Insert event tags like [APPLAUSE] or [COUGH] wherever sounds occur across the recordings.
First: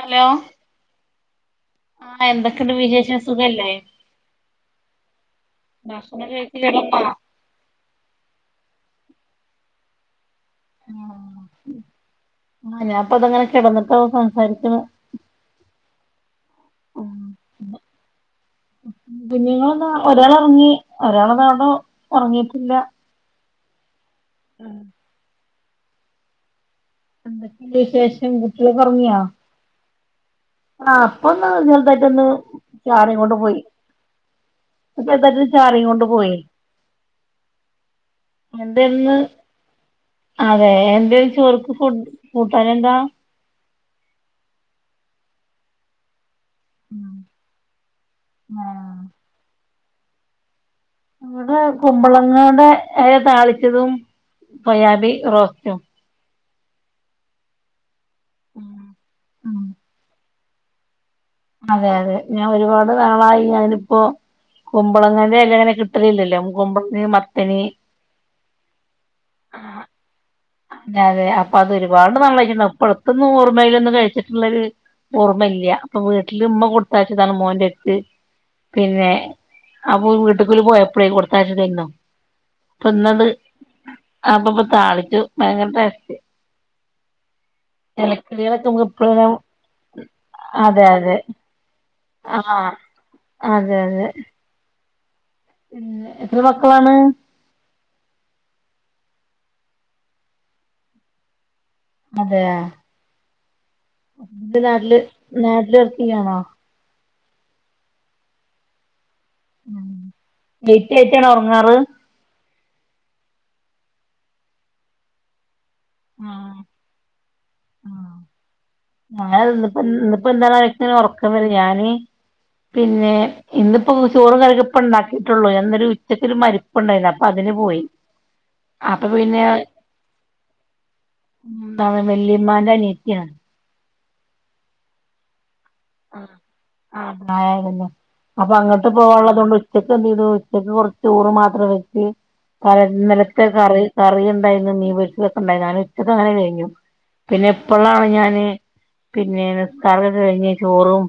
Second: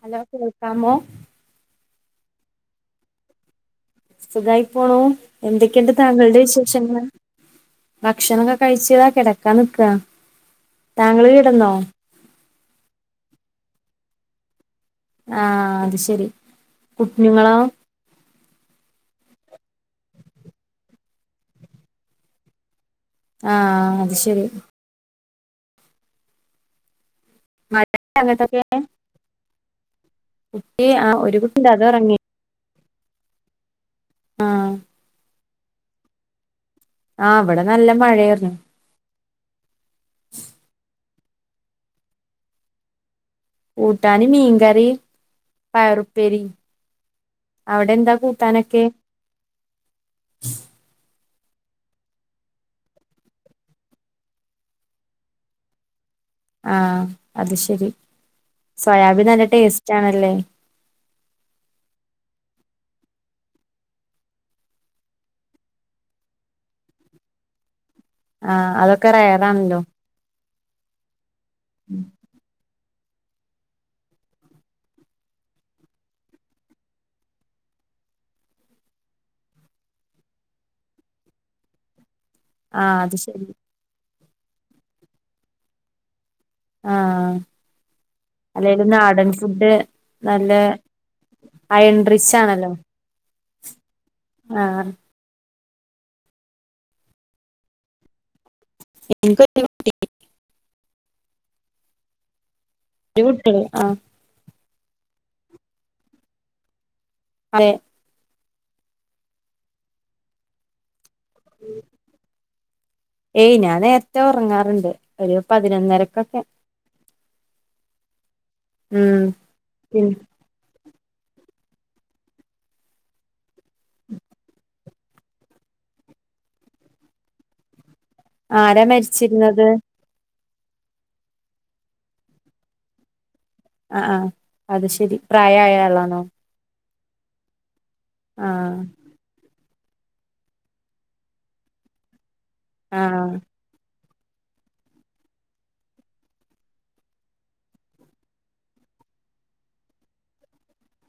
Hello കേൾക്കാമോ ആഹ് എന്തൊക്കെയണ്ട് വിശേഷം സുഖല്ലേ സുഖമായി പോണു എന്തൊക്കെയുണ്ട് ഭക്ഷണം താങ്കളുടെ കഴിച്ച് കിടന്നോ വിശേഷങ്ങൾ ഭക്ഷണം ഒക്കെ കഴിച്ചോ ഇതാ കിടക്കാ നിക്കാ താങ്കൾ കിടന്നോ ആ ഞാൻ ഇപ്പ അതങ്ങനെ കിടന്നിട്ട സംസാരിക്ക്ണ് ആഹ് അത് ശെരി കുഞ്ഞുങ്ങളോ കുഞ്ഞുങ്ങൾ ഒന്നും ഒരാൾ ഒറങ്ങി ഒരാളു ദാണ്ടെ ഒറങ്ങിട്ടില്ല ആഹ അത് ശരി. എന്തൊക്കെണ്ട് മഴ വിശേഷം. അങ്ങട്ടൊക്കെ കുട്ടിയള് ഒറങ്ങിയോ? ആ ഒരു പ്പൊന്ന് കുട്ടിണ്ട് അത് ഉറങ്ങി ചെറ്തായിട്ടൊന്ന് ചാറി കോണ്ട് പോയി. ആഹ്. [UNINTELLIGIBLE] ചാറി കോണ്ട് പോയി. ആഹ് വടെ നല്ല മഴാര്ന്നു. എന്തായിരുന്നുഅതെ എന്താ ചോർക്ക് കൂട്ടാനെന്താ ഊട്ടാന് മീൻ കറിം പയറുപ്പേരിം. അവിടെ എന്താ കൂട്ടാനൊക്കെ? ആഹ് ഇവടെ കുമ്പളങ്ങളുടെ ഇ ല താളിച്ചതും സൊ യാബി റോസ്റ്റും ആഹ്. അത് ശരി. സോയാബി നല്ല ഉം ടേസ്റ്റ് ആണല്ലേ. അതെ അതെ. ഞാൻ ഒരുപാട് നാളായി ഞാനിപ്പോ. കുമ്പളങ്ങാടെ എല ഇങ്ങനെ കിട്ടലില്ലല്ലോ കുമ്പളങ്ങ മത്തണി ആഹ് അതൊക്കെ റെയറാണല്ലോ [UNINTELLIGIBLE] അതെ അപ്പൊ അത് ഒരുപാട് നാ [UNINTELLIGIBLE] ഇപ്പഴത്തന്നും ഓർമ്മയിലൊന്നും കഴിച്ചിട്ടുള്ളൊരു ഓർമ്മല്ല്യ. അപ്പൊ വീട്ടില് മ്മ കൊടുത്തയച്ചതാണ് മോന്റെ എര്ത്ത്. പിന്നെ അപ്പൊ വീട്ടിക്കില് പോയ പ്പളെ കൊടുത്തയച്ചതായിരുന്നോ ആഹ് അത് പ്പന്നത് ശരി അപ്പൊപ്പൊ താളിച്ചു ഭയങ്കര ടാസ്റ്റ്. ആഹ് നമുക്ക് അല്ലെലും നാഡൻ എപ്പഴും ഫുഡ് നല്ല അതെ അതെ അയ്ൻ ട്രിച്ച് ആണല്ലോ. ആഹ് അതെ അതെ ആ പി ന്നെഎത്ര മക്കളാണ് [UNINTELLIGIBLE] അതെ ജ് വിട്ടിനൊ ആഹ് [UNINTELLIGIBLE] നാട്ടില് നാട്ടില് ർക്ക് ഇല്ലേന്നോ? അതെ ലെയ്റ്റായിറ്റാണോ ഒറങ്ങാറ് ഏയ് ഞാൻ നേരത്തെ ഒറങ്ങാറ്ണ്ട്. ഒരു പതിനൊന്നര ആഹ് ഞ ഉം [UNINTELLIGIBLE] ഇന്ന്പ്പോ പിന്നെ ഇന്ന്പ്പോ എന്ത [UNINTELLIGIBLE] ഒറക്കം വരും. ഞാന് പിന്നേ ഇന്നിപ്പോ ചോറും കറി യൊക്കെപ്പണ്ടാക്കിയിട്ടുള്ളൂ ഞാന്നൊരു ഉച്ചക്കൊരു മരിപ്പ്ണ്ടായിരുന്നു. അപ്പൊ അതിന് പോയി. ആരാ അപ്പൊ പിന്നെ മരിച്ചിര്ന്നത്? ന്താണ് വല്ലുമ്മാന്റെ അറിയത്തിയാണ് അ ആ അത് ശെരി. പ്രായായ ആളാണോ ആ ആ ഉണ്ടായിരുന്നു അപ്പൊ ആഹ് അങ്ങട്ട്പോവാനുള്ളത്കൊണ്ട് ഉച്ചക്ക് എന്ത് ചെയ്തു ഉച്ചക്ക് കുറച്ച്ച്ചോറ് മാത്രം വെച്ച് തലേ ആഹ് ഇന്നലത്തെ കറി കറിയുണ്ടായിരുന്നു. മീൻ പൊരിച്ചതൊക്കെണ്ടാ [UNINTELLIGIBLE] ഞാന് ഉച്ചക്ക് അങ്ങനെണ്ട് കഴിഞ്ഞു. പിന്നെ ഇപ്പളാണ് ഞാന് പിന്നേ നിസ്കാരൊക്കെ കഴിഞ്ഞ് ചോറും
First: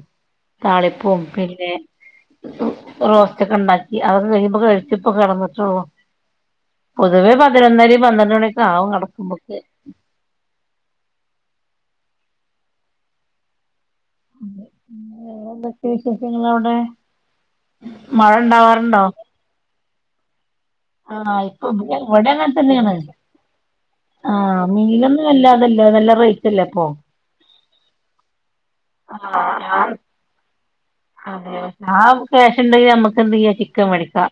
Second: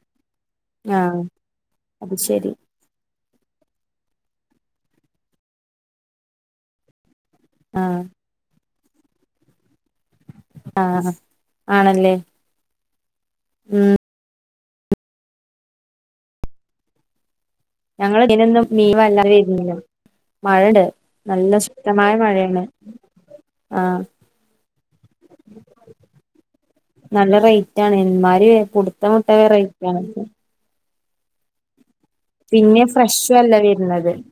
താളിപ്പും ആഹ് പിന്നേ അത് ശെരി റോസ്റ്റ് ഒക്കെ ണ്ടാക്കി അതക്ക കഴിയുമ്പോ കഴിച്ചിപ്പ കെടന്നിട്ടൊള്ളൂ. പൊതുവെ ആഹ് പതിനൊന്നരിം പന്ത്രണ്ട് അണി ഒക്കെ ആകും കടക്കുമ്പൊക്കെ. ആ ഹ. ആണല്ലേ ഉം. [UNINTELLIGIBLE] റെന്തക്കെ വിശേഷങ്ങള് അവ്ടെ. ഞങ്ങള് ഇന്നലെ ഒന്നുംമീൻ വരണവരെ ഇരുന്നില്ല മഴണ്ട് ആഹ് നല്ല ഇപ്പൊ ശക്തമായ ഇവിടെ അങ്ങനെ മഴയാണ് തന്നെയാണ് ആ ആഹ് മീനൊന്നും വല്ലാതല്ല നല്ല റേറ്റ്ല്ലേ അപ്പൊ നല്ല റേറ്റാണ് എന്മാര് കൊടുത്ത മുട്ട ആഹ് ഞാൻ റേറ്റാണ് അതെ ആ ക്യാഷ് പിന്നെ ഉണ്ടെങ്കിൽ നമുക്ക് എന്ത് ഫ്രഷുംഅ ചെയ്യാ ല്ല ചിക്കൻ വരുന്നത് മേടിക്കാം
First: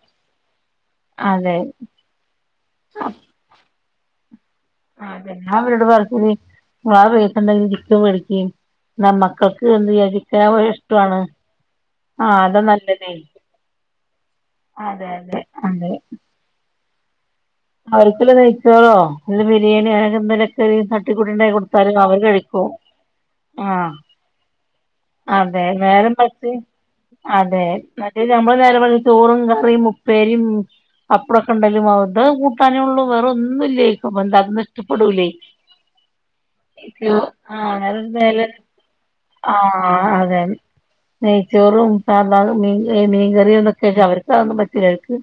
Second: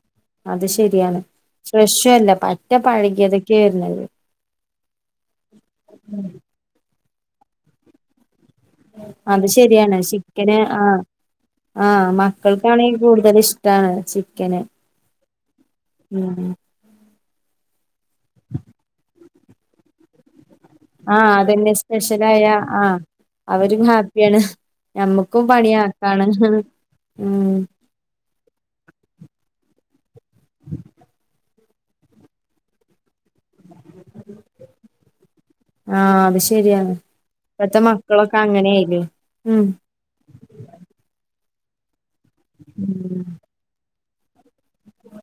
അത് ശരിയാണ് അതെ ഫ്രഷുഅല്ല റ്റ പഴകിതൊക്കെ വരുന്നത്. [UNINTELLIGIBLE] അത് നമ്മക്കൊക്കെ എന്ത് എരിക്കാവോയെ ഇഷ്ടവാണ് ആ മക്കൾക്കാണെകൂടുതൽ ഇഷ്ടാണ് ചിക്കന്. അതെയതെ അതെ ഉം അവർക്കില്ല നെയ്ച്ചോറോ നല്ല ബിരിയേണിയൊ അങ്ങനെ എന്തെല ആ അതന്നെ സ്പെഷ്യലായ ആ അവരും ആഹ് ഹാപ്പിയാണ് ഞമ്മക്കും അതെ നേരം പണിയാക്കാണ് വെള്ത്ത് അതെ മറ്റേ ഞമ്മള് നേരം വെള്ത്ത് ചോറും, കറിം, ഉപ്പേരിം പപ്പടൊക്കെണ്ടായാലും അത കൂട്ടാനേ ഉള്ളൂ വേറെ ഒന്നുംല്ലേക്കും അപ്പൊ എന്താ അതൊന്നും ഇഷ്ടപ്പെടൂലേ ആ അത് ശെരിയാണ് ഇപ്പത്തെ മക്കളൊക്കെ അങ്ങനെയ്നു ഉം ആ അതെ നെയ്ച്ചോറും സാബാറും മീൻ മീൻകറിയും ന്നൊക്കെച്ച അവര് ഇച്ചതൊന്നും പറ്റുല ഇച്ച്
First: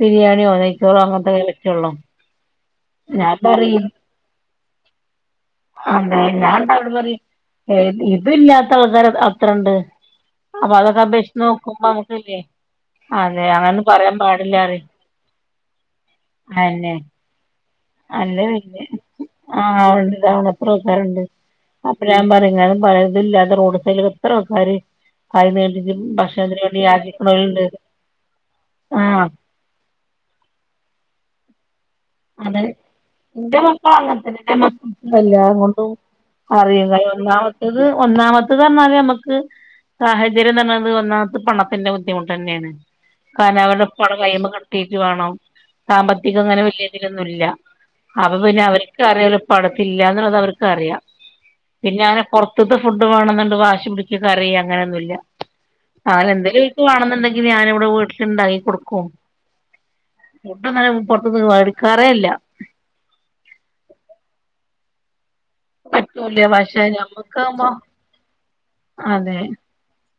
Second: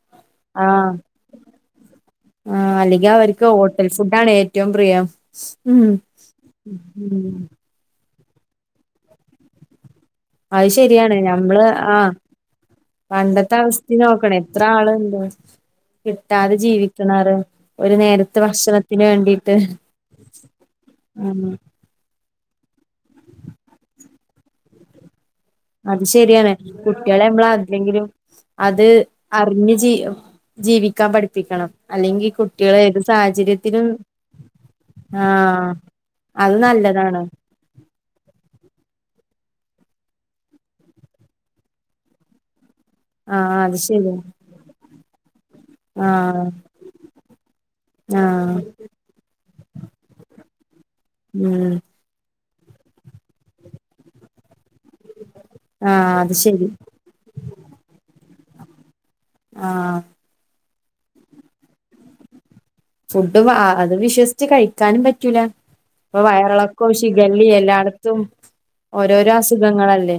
ബിരിയാണിയോ, നെയ്‌ച്ചോറോ അങ്ങനത്തൊക്കെ പറ്റൊള്ളൊ ആ അല്ലെങ്കിൽ അവർക്ക് ഹോട്ടൽ ഫുഡാണ് ഏറ്റവും പ്രിയം മ്മ് ഏഹ് ഇത് ഇത് ഇല്ലാത്ത ആൾക്കാര് അത്രണ്ട് അയ് അപ്പൊ അതൊക്കെ ശരിയാണ് അപേക്ഷിച്ച് ഞമ്മള് നോക്കുമ്പോ ആ നമുക്കില്ലേ അതെ പണ്ടത്തെ അങ്ങനൊന്നും അവസ്ഥിം പറയാൻ നോക്കണെ എത്ര പാടില്ലാറിയും ആൾണ്ട് കിട്ടാതെ അയെന്നെ ജീവിക്ക്ണാര് ഒരു അല്ല നേരത്തെ പിന്നെ ഭക്ഷണത്തിന് വേണ്ടീട്ട് ആഹ് ഉണ്ട് ഇതാണ് എത്ര ആൾക്കാരുണ്ട് ആ അപ്പൊ ഞാൻ പറയുംങ്ങാനും [UNINTELLIGIBLE] ഇതില്ലാത്ത റോഡ് സൈഡില് എത്രആൾക്കാര് അത് ശരിയാണ് കുട്യളെ മ്മള യാചിക്കണോലുണ്ട് ആർകെങ്കിലും അത് ആഹ് അ കൊറഞ്ഞ ജീ ജീവിക്കാൻ പഠിപ്പിക്കണം അല്ലെങ്കി അതെ കുട്ടികളെ ഏത് ന്റെ സാഹചര്യത്തിലും മക്കള് അങ്ങ തന്നെ [UNINTELLIGIBLE] ആഹ് എല്ലാംകൊണ്ടും അത് അറിയ്‌ല ഇ നല്ലതാണ് ഒന്നാമത്തത് ഒന്നാമത്തത് പറഞ്ഞാല് ഞമ്മക്ക് സാഹചര്യന്ന് പറഞ്ഞത് ഒന്നാമത്തെ പണത്തിന്റെ ബുദ്ധിമുട്ടന്നേണ് കാൻ ആഹ് [UNINTELLIGIBLE] അത് അവരുടെ ശരി ഉപ്പടെകയ്യീന്ന് കിട്ടീട്ടു വേണം സാമ്പത്തികം ആഹ് ങ്ങനെ വല്യ അങ്ങിനെന്നുല്യാ അപ്പൊ ആഹ് പിന്നെ അവർക്ക് അറിയല്ലേ ഉപ്പാടടുത്തുഇല്ലാന്നുള്ളത് അവർക്ക് അറിയാം. ഉം പിന്നെഅങ്ങനെ പുറതൂത്തെ ഫുഡ് വേണെന്നണ്ട് വാശി പിടി ച്ചു കരയേ അങ്ങനെയൊന്നുംല്ല. ആഹ് അത് എന്തെങ്കിലും ശരി ഒൽ ക്കുവേണമെങ്കിൽ ഞാൻ ഇവിടെ വീട്ടിൽ ഇണ്ടാക്കി കൊടുക്കും. ആ ഫുഡോന്നും പുറത്തൂന്നു വേടിക്കാറേയില്ല.. ഫുഡ് അത് വിശ്വസിച്ച് കഴിക്കാനും പറ്റൂല ഇപ്പൊ പറ്റൂല പക്ഷെ വയറിളക്കോ ഷിഗ ല്ലിയോ ഞമ്മക്കാവുമ്പോ എല്ലായി - ത്തും ഓരോരോ അസുഖങ്ങളല്ലേ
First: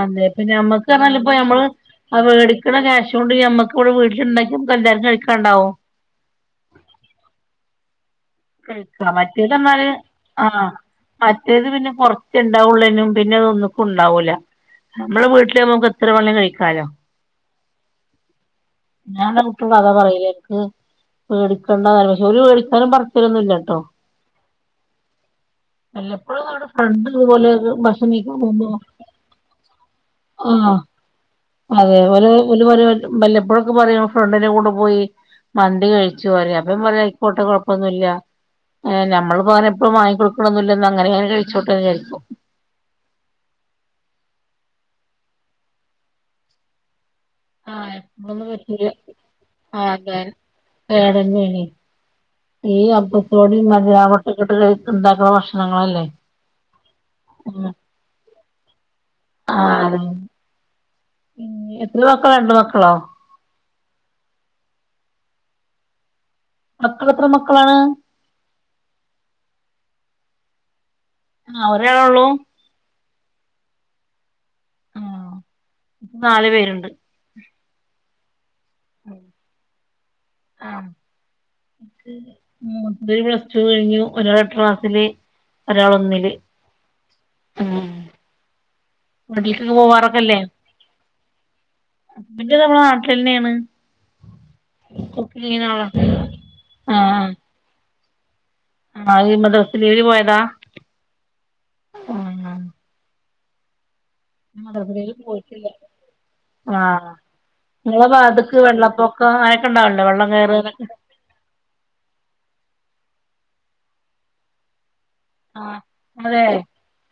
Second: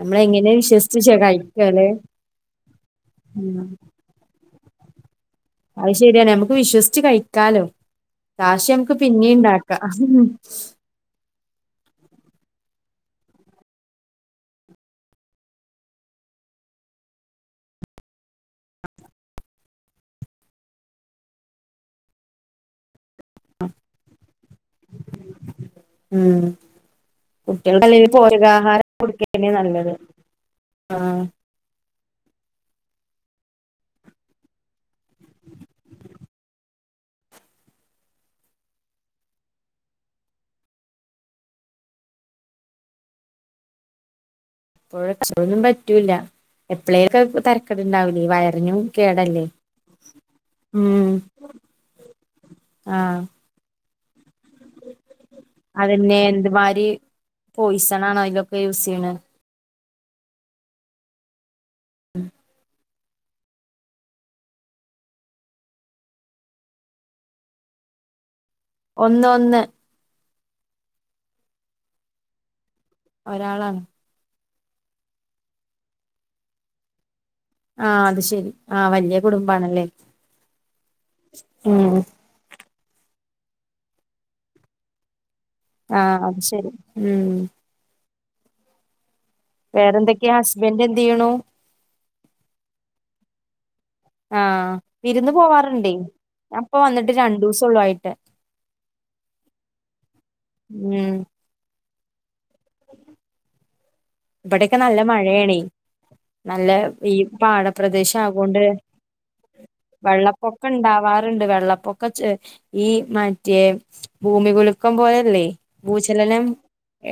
നമ്മള് എങ്ങനെ അതെപിന്നെ അമ്മക്ക് വിശ്വസിച്ച് പറഞ്ഞ ഇപ്പ ഞമ്മള് കഴിക്കല്ലേ ആ വേടിക്ക്ണ ക്യാഷോണ്ട് ഉം ഞമ്മക് ഇവ്ടെ വീട്ടിലിണ്ടാ ഫുഡ്‌ [UNINTELLIGIBLE] ല്ലാർക്കും കഴിക്കാണ്ടാവും അത് ശെരിയാണ് ഞമക്ക് വിശ്വസിച്ച് കഴിക്കാലോ കാശ് ഞമക്ക് കഴിക്കാം പിന്നിം മറ്റേത് ഇണ്ടാക്കാ പറഞ്ഞാല് ആഹ് മറ്റേത് പിന്നെ കൊറചേണ്ടാവുള്ളേനും പിന്നെ അത് ഒന്ന്ക്കും ഉണ്ടാവൂല നമ്മളെ വീട്ടില് നമ്മക്ക് എത്ര വേണേ കഴിക്കാലോ! ഞാൻ ഇന്റെ കുട്ടിയാളോട് അതാ പറയല് [UNINTELLIGIBLE] വേടിക്കണ്ട പക്ഷേ ഓര് വേടിക്കാനും പറച്ചിലൊന്നുല്ലട്ടോ ഉം വല്ലപ്പോഴും അവടെ ഫ്രണ്ട് ഇതുപോലെ കുട്ടിയാൾക് ഭക്ഷണം അല്ലെങ്കിലും കഴിക്കാൻ പോകുമ്പോ പോഷകാഹാരം കൊട്ക്കന്നേ നല്ലത് ആഹ് ആ അതെ ഓര് ഓര് വല്ലപ്പോഴൊക്കെ പറയും ഫ്രണ്ടിന്റെ കൂടെ പോയി. മന്തി കഴിച്ചു പറയും അപ്പംഞാ പറയും അയിക്കോട്ടെ കൊഴപ്പൊന്നുല്ല ഞമ്മൾ എപ്പോളും അങ്ങനെ വാങ്ങി ങ്ങിക്കടുക്കൊന്നുല്ലന്ന് അങ്ങനെ ഇ ങ്ങനെ ചോദിച്ചോട്ടെ വിചാരിക്കും. [UNINTELLIGIBLE] പറ്റൂല്ല എപ്പളേലൊക്ക തരക്കെട് ആഹ് ഉണ്ടാവിലേ എപ്പഴൊന്നും വയറിനും പറ്റൂല കേടല്ലേ ആഹ് അതെ ഉം കേടന്നേണ് ഈ ആഹ് അപ്പസോടിം അജ്നമോ [UNINTELLIGIBLE] ഇണ്ടാക്കുന്ന ഭക്ഷണങ്ങളല്ലേ [UNINTELLIGIBLE] ഇതൊക്കെ യൂസ് ചെയ്യ്ണെ ആതൻ ഏഹ് എത്രെ മക്കളാ രണ്ട് മക്കളോ മക്കളെത്ര മക്കളാണ് ഒന്ന് ഒന്ന് ആഹ് ഒരാളെ ഒള്ളൂ ഒരാളാണ് ആഹ് നാല് പേര്ണ്ട് ആഹ് അത്ശരി ആഹ് വല്യ കുടുംബാണല്ലേ ആഹ് ഉം മൂത്തത് പ്ലസ് ടു കയ്ഞ്ഞു ഒരാള് ട്രാസ്സ്ല് ആഹ് അത് ശരി ഉം ഉം വീട്ടില്ക്കെക്കെ വേറെന്തൊക്കെയാ പോവാറൊക്കെല്ലേ ഹസ്ബൻഡ് എന്ത് ചെയ്യണു ഹസ്ബന്റ്ന്നർഞ്ഞാ നാട്ട്ലെന്നേണ് ആഹ് വിര്ന്ന് ആളാ പോവാറ്ണ്ടേ ഞാപ്പം വന്ന്ട്ട് ആഹ് രണ്ടൂസൊള്ളു ആയിട്ട് ആഹ് മഡ്രസ്സ്ലീവില് പോയതാ ഉം ആ ഇബടെക്കെ മദ്രസ നല്ല ലീവിന് മഴെയേണേ പോയിട്ടില്ല നല്ല ആഹ് ഈ നിങ്ങളെ പാടപ്രദേശ ഭാഗത്ത്ക്ക് ആകൊണ്ട് വെള്ളപ്പൊക്കം അങ്ങനൊക്കെ ഉണ്ടാവല്ലോ വെള്ളം വള്ളപ്പൊക് ഇപ്പം കയറാനൊക്കെ ഇണ്ടാവാറുണ്ട് വെള്ളപ്പൊ കച്ച് ഈ മറ്റേ ഭൂമികുലുക്കം പോലെല്ലേ ആഹ് ഭൂചലനം അതെ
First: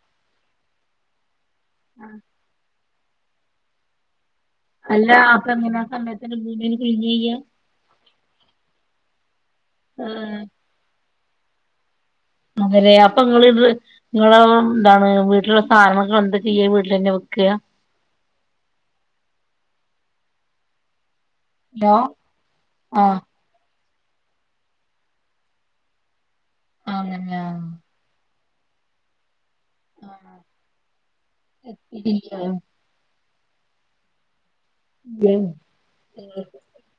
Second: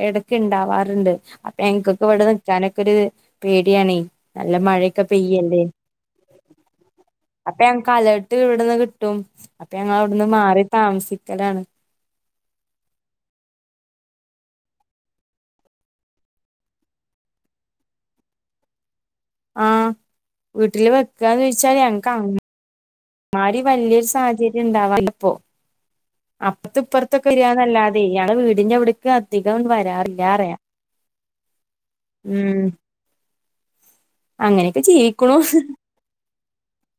എടെക്ക് ഇണ്ടാവാറ്ണ്ട് അപ്പം ഞൻക്കൊക്കെ വ്ടെ നിക്കാനൊക്കൊര് പേട്യാണേ നല്ല മഴയൊക്കെ അല്ല അപ്പൊ പെയ്യെല്ലേ എങ്ങനെ ആ സമയത്ത് ഭൂമിയില് കുലുങ്ങാ ചെയ്യാ അപ്പം ഞങ്ങക്ക് അലേട്ട് ഇവിട്ന്ന് കിട്ടും അപ്പ ഞങ്ങളവ്ട്ന്ന് ആഹ് മാറി താമസിക്കലാണ് മൊകെരെ അപ്പം ഇങ്ങളിത് ഇങ്ങളെ ന്താണ് വീട്ട്ല്ള്ളെ സാനങ്ങളൊക്കെ ങ്ങളെന്താ ചെയ്യാ വീട്ടിലെന്നെ വെക്കാ ആഹ് വീട്ട്ല് വെക്കാന്നാേയ്ച്ചാല് ഹലോ ഞങ്ങ്ക്ക് അങ്ങ് ആഹ് മ്മാരി വല്യാെരു സാഹചര്യം ണ്ടാവാറ്ല്ലപ്പോ അപ്പർത്തു പ്പർത്തൊക്കെ അങ്ങനെയാ വെരാന്നല്ലാ തെ ഇയാളെ വീട്ന്റെ അവിട്ക്ക് അധികങ്ങട്ട് വരാറില്ലാറിയാ ഉം അങ്ങെനെക്കെ ജീവിക്ക്ണു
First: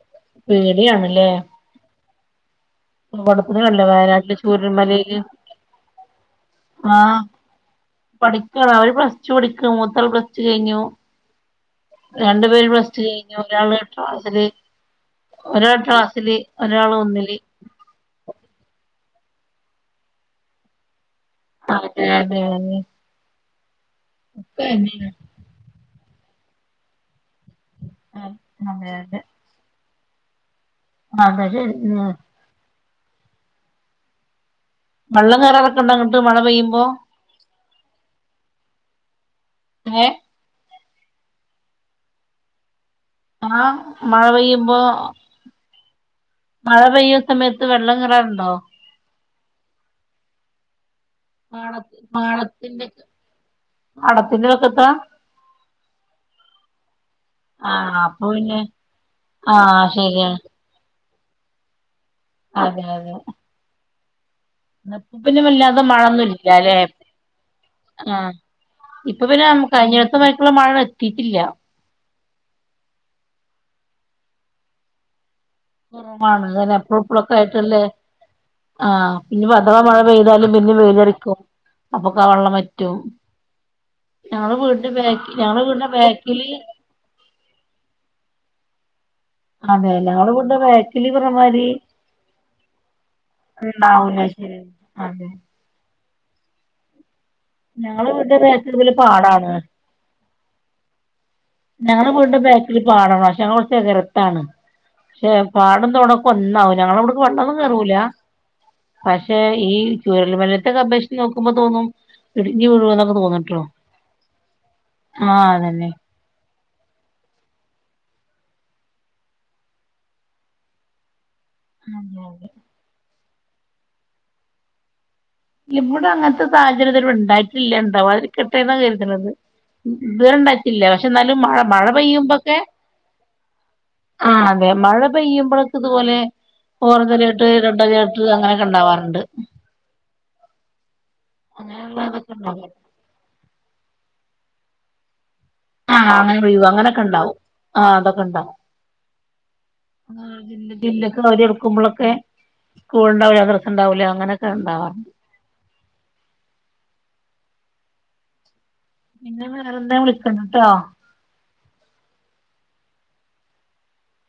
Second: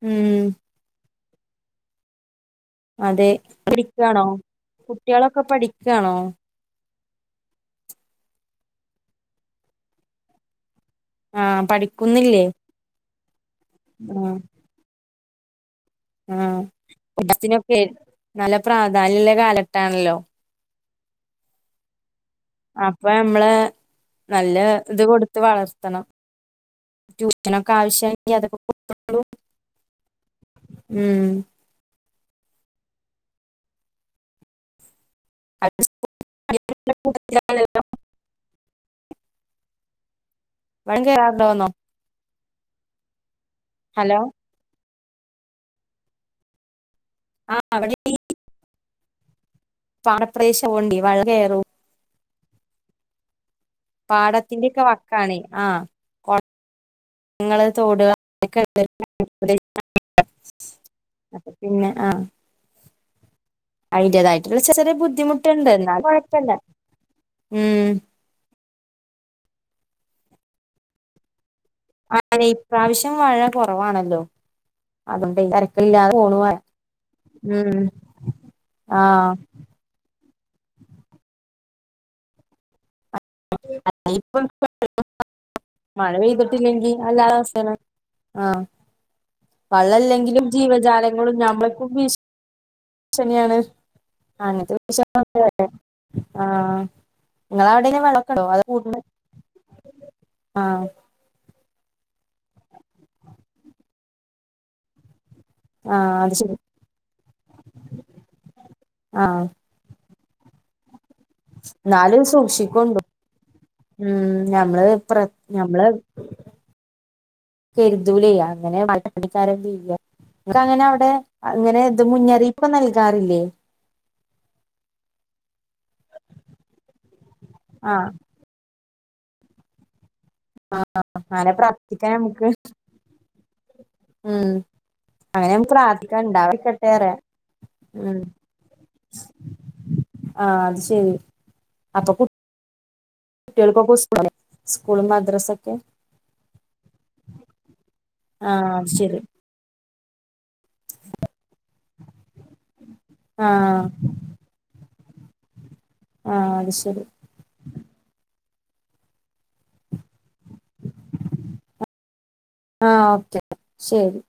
ഉം യാണ്ലേ അതെ കണ്ടില്ലേ പഠിക്കാണോ വയനാട്ടിലെ ചൂരൽമലയില് കുട്ട്യാളൊക്കെ പഠിക്കാണോ? ആഹ് പഠിക്കാണ് അവര് പ്ലെസ്റ്റു പഠിക്കാ മൂത്താള് പ്ലെസ്റ്റു കയ്ഞ്ഞു ആഹ് പഠിക്കുന്നില്ലേ രണ്ട് പേര് പ്ലസ്റ്റു കയിഞ്ഞു ഒരാള് ആഹ് ഡ്രാസ്ല് ഒരാൾ ട്രാ സില് ഒരാള് ഒന്നില് നൊക്കെ നല്ല പ്രാധാന്യള്ള കാലത്താൺല്ലോ അതെ അതെ അതെ അപ്പ ഞമ്മള് നല്ല ഒക്കെ ത് തന്നെയാണ് കൊട്ത്ത് വളർത്തണം ട്യൂഷനൊക്കെ ആവശ്യനെങ്കി ആഹ് അതൊക്കെ അതെ കൊട്ത്തോളൂ അതായത് ഞാ വള്ളം കേറാറൊക്കെൻണ്ടോ അങ്ങട്ട് മഴ പെയ്യുമ്പോ കൂട്ടത്ത്ലാ ഏഹ് വെള്ളം കേറാറ്ണ്ടോന്നോ ആഹ് ഹലോ മഴ പെയ്യുമ്പോ മഴ പെയ്യ് സമയത്ത് ആഹ് വെള്ളം അവിടെ കേറാറ്ണ്ടോ പാടപ്രദേശാവോണ്ടെ വള്ള എ പാടം പാടത്തിന്റെക്കെ പാടത്തിന്റെക്കെ വക്കാണെ ആഹ് കൊ ങ്ങള് ആഹ് തോട് അപ്പൊ പിന്നെ ആഹ് ശരിയാണ് [UNINTELLIGIBLE] അപ്പ പിന്നെ ആഹ് അതെ അതെ അയിന്റേതായിട്ട്ള്ള ചെ ഇന്നിപ്പൊഞ്ഞീ വല്ലാതെ മഴന്നുല്ല ലെ ഉം ആ ഇപ്പൊ പിന്നെ കഴിഞ്ഞമാതിരി യിക്കുള്ള മഴ എത്തിയിട്ടില്ല ആണ് ഇപ്രാവശ്യം മഴ കൊറവാണ്ല്ലൊ അതോണ്ടെയ്ക്കാരം കുറവാണ് അങ്ങനെ എപ്പളും ഇ പ്പളുക്കെ ആയിട്ട്ല്ലേ ആ ആഹ് പിന്നെ എത്ര മഴ പെയ്താലും പിന്നെ വെയിലടിക്കും അപ്പൊക്കെ വെള്ളം വറ്റും [UNINTELLIGIBLE] ഇപ്പ ഞങ്ങള് ഇപ്പ വീടിന്റെ ബാക്കി ഞങ്ങള് വീടിന്റെ മഴ ബാക്കില് പെയ്തിട്ടില്ലെങ്കി നല്ല അവസ്ഥാണ് ആ അതെ ഞങ്ങളെ വെള്ളല്ലെങ്കിലും ഇവടെ ബേക്കില് ജീവജാലങ്ങളും പറഞ്ഞമാതിരി നമ്മൾക്കും ഭീഷ് ണിയാണ് ഉണ്ടാവൂല ശരി ആണ് അതെ [UNINTELLIGIBLE] ആ ങ്ങളാടെ അവിടെ ഞങ്ങളെ വെള്ള വീടിന്റെ ക്കെണ്ടോ അതൊ ബേക്കില് വല്യ പാടാണ് [UNINTELLIGIBLE] ആ ഞങ്ങളെ വീടിന്റെ ബാക്കില് പാടാ ണ് പക്ഷെ ഞങ്ങള് കൊർച് എ കരത്താണ് പക്ഷെ പാടും ആഹ് തോടൊക്കെ അത് ശരി ഒന്നാവും ഞങ്ങളെ വ്ട്ക്ക്‌ വെള്ളൊന്നും കേറൂല പക്ഷെ ആഹ് ഈ ചൂരൽ മലേത്തെക്കെ പേക്ഷി നോക്കുമ്പോ തോന്നും എന്നാലും ഇടിഞ്ഞു വീ സൂക്ഷിക്കൊണ്ടു യോന്നൊക്കെ തോന്നുട്ടോ ഉം ഞമ്മള് പ്ര ആ അതന്നെ കെര്തൂലെ അങ്ങനെ [UNINTELLIGIBLE] പ്പണിക്കാര ചെയ്യ ങ്ങക്ക് അങ്ങനെ അവിടെ അങ്ങനെ ത് അതെ അതെ മുന്നറിയിപ്പ് നൽകാറില്ലേ ഇവ്ടെ അങ്ങനത്തെ സാഹചര്യം ത് വരെ വിടെ ണ്ടായിട്ടില്ല ഇ ആഹ് ണ്ടാവാതിരിക്കട്ടെന്നാ കര്ത്ണത് ഇത് വരെ ണ്ടായിട്ടില്ല പക്ഷെ ന്നാലും അങ്ങനെ മഴ മഴ പ്രാർത്ഥിക്കാം നമുക്ക് പെയ്യുമ്പോക്കെ ആ ഉം അതെ മഴ അങ്ങനെ നമുക്ക് പെയ്യുമ്പളൊക്ക ഇതുപോലെ പ്രാർത്ഥിക്കാം ഇണ്ടാവാതിരിക്കട്ടെ പറയാ ഓറഞ്ചലേട്ട് റെണ്ടലേട്ട് അങ്ങനെക്കെണ്ടാവാറുണ്ട് ആ അത് ശരി അങ്ങനെള്ളതൊക്കെണ്ടവണ്ട് കുട്ടിൾക്കൊക്കെ സ്കൂളാലെ സ്കൂൾ മദ്രസ ആഹ് അങ്ങനെ ഒഴിവ് അങ്ങനെക്കെ ണ്ടാവും ആഹ് അതൊക്കെ ണ്ടാവും ആഹ് അത് ശരി ആ ജില്ലക്ക്‌ അവധി കൊടുക്കുമ്പളൊ ക്കെ സ്കൂൾ ണ്ടാവുല മദ്റസ ആഹ് ണ്ടാവൂല അങ്ങനെെ ആ കണ്ടാ ആ അത് ശരി പിന്നെ വേറെന്താ വിളിക്ക‌ണ്ട്ട്ടോ ആ ഓക്കെ ശരി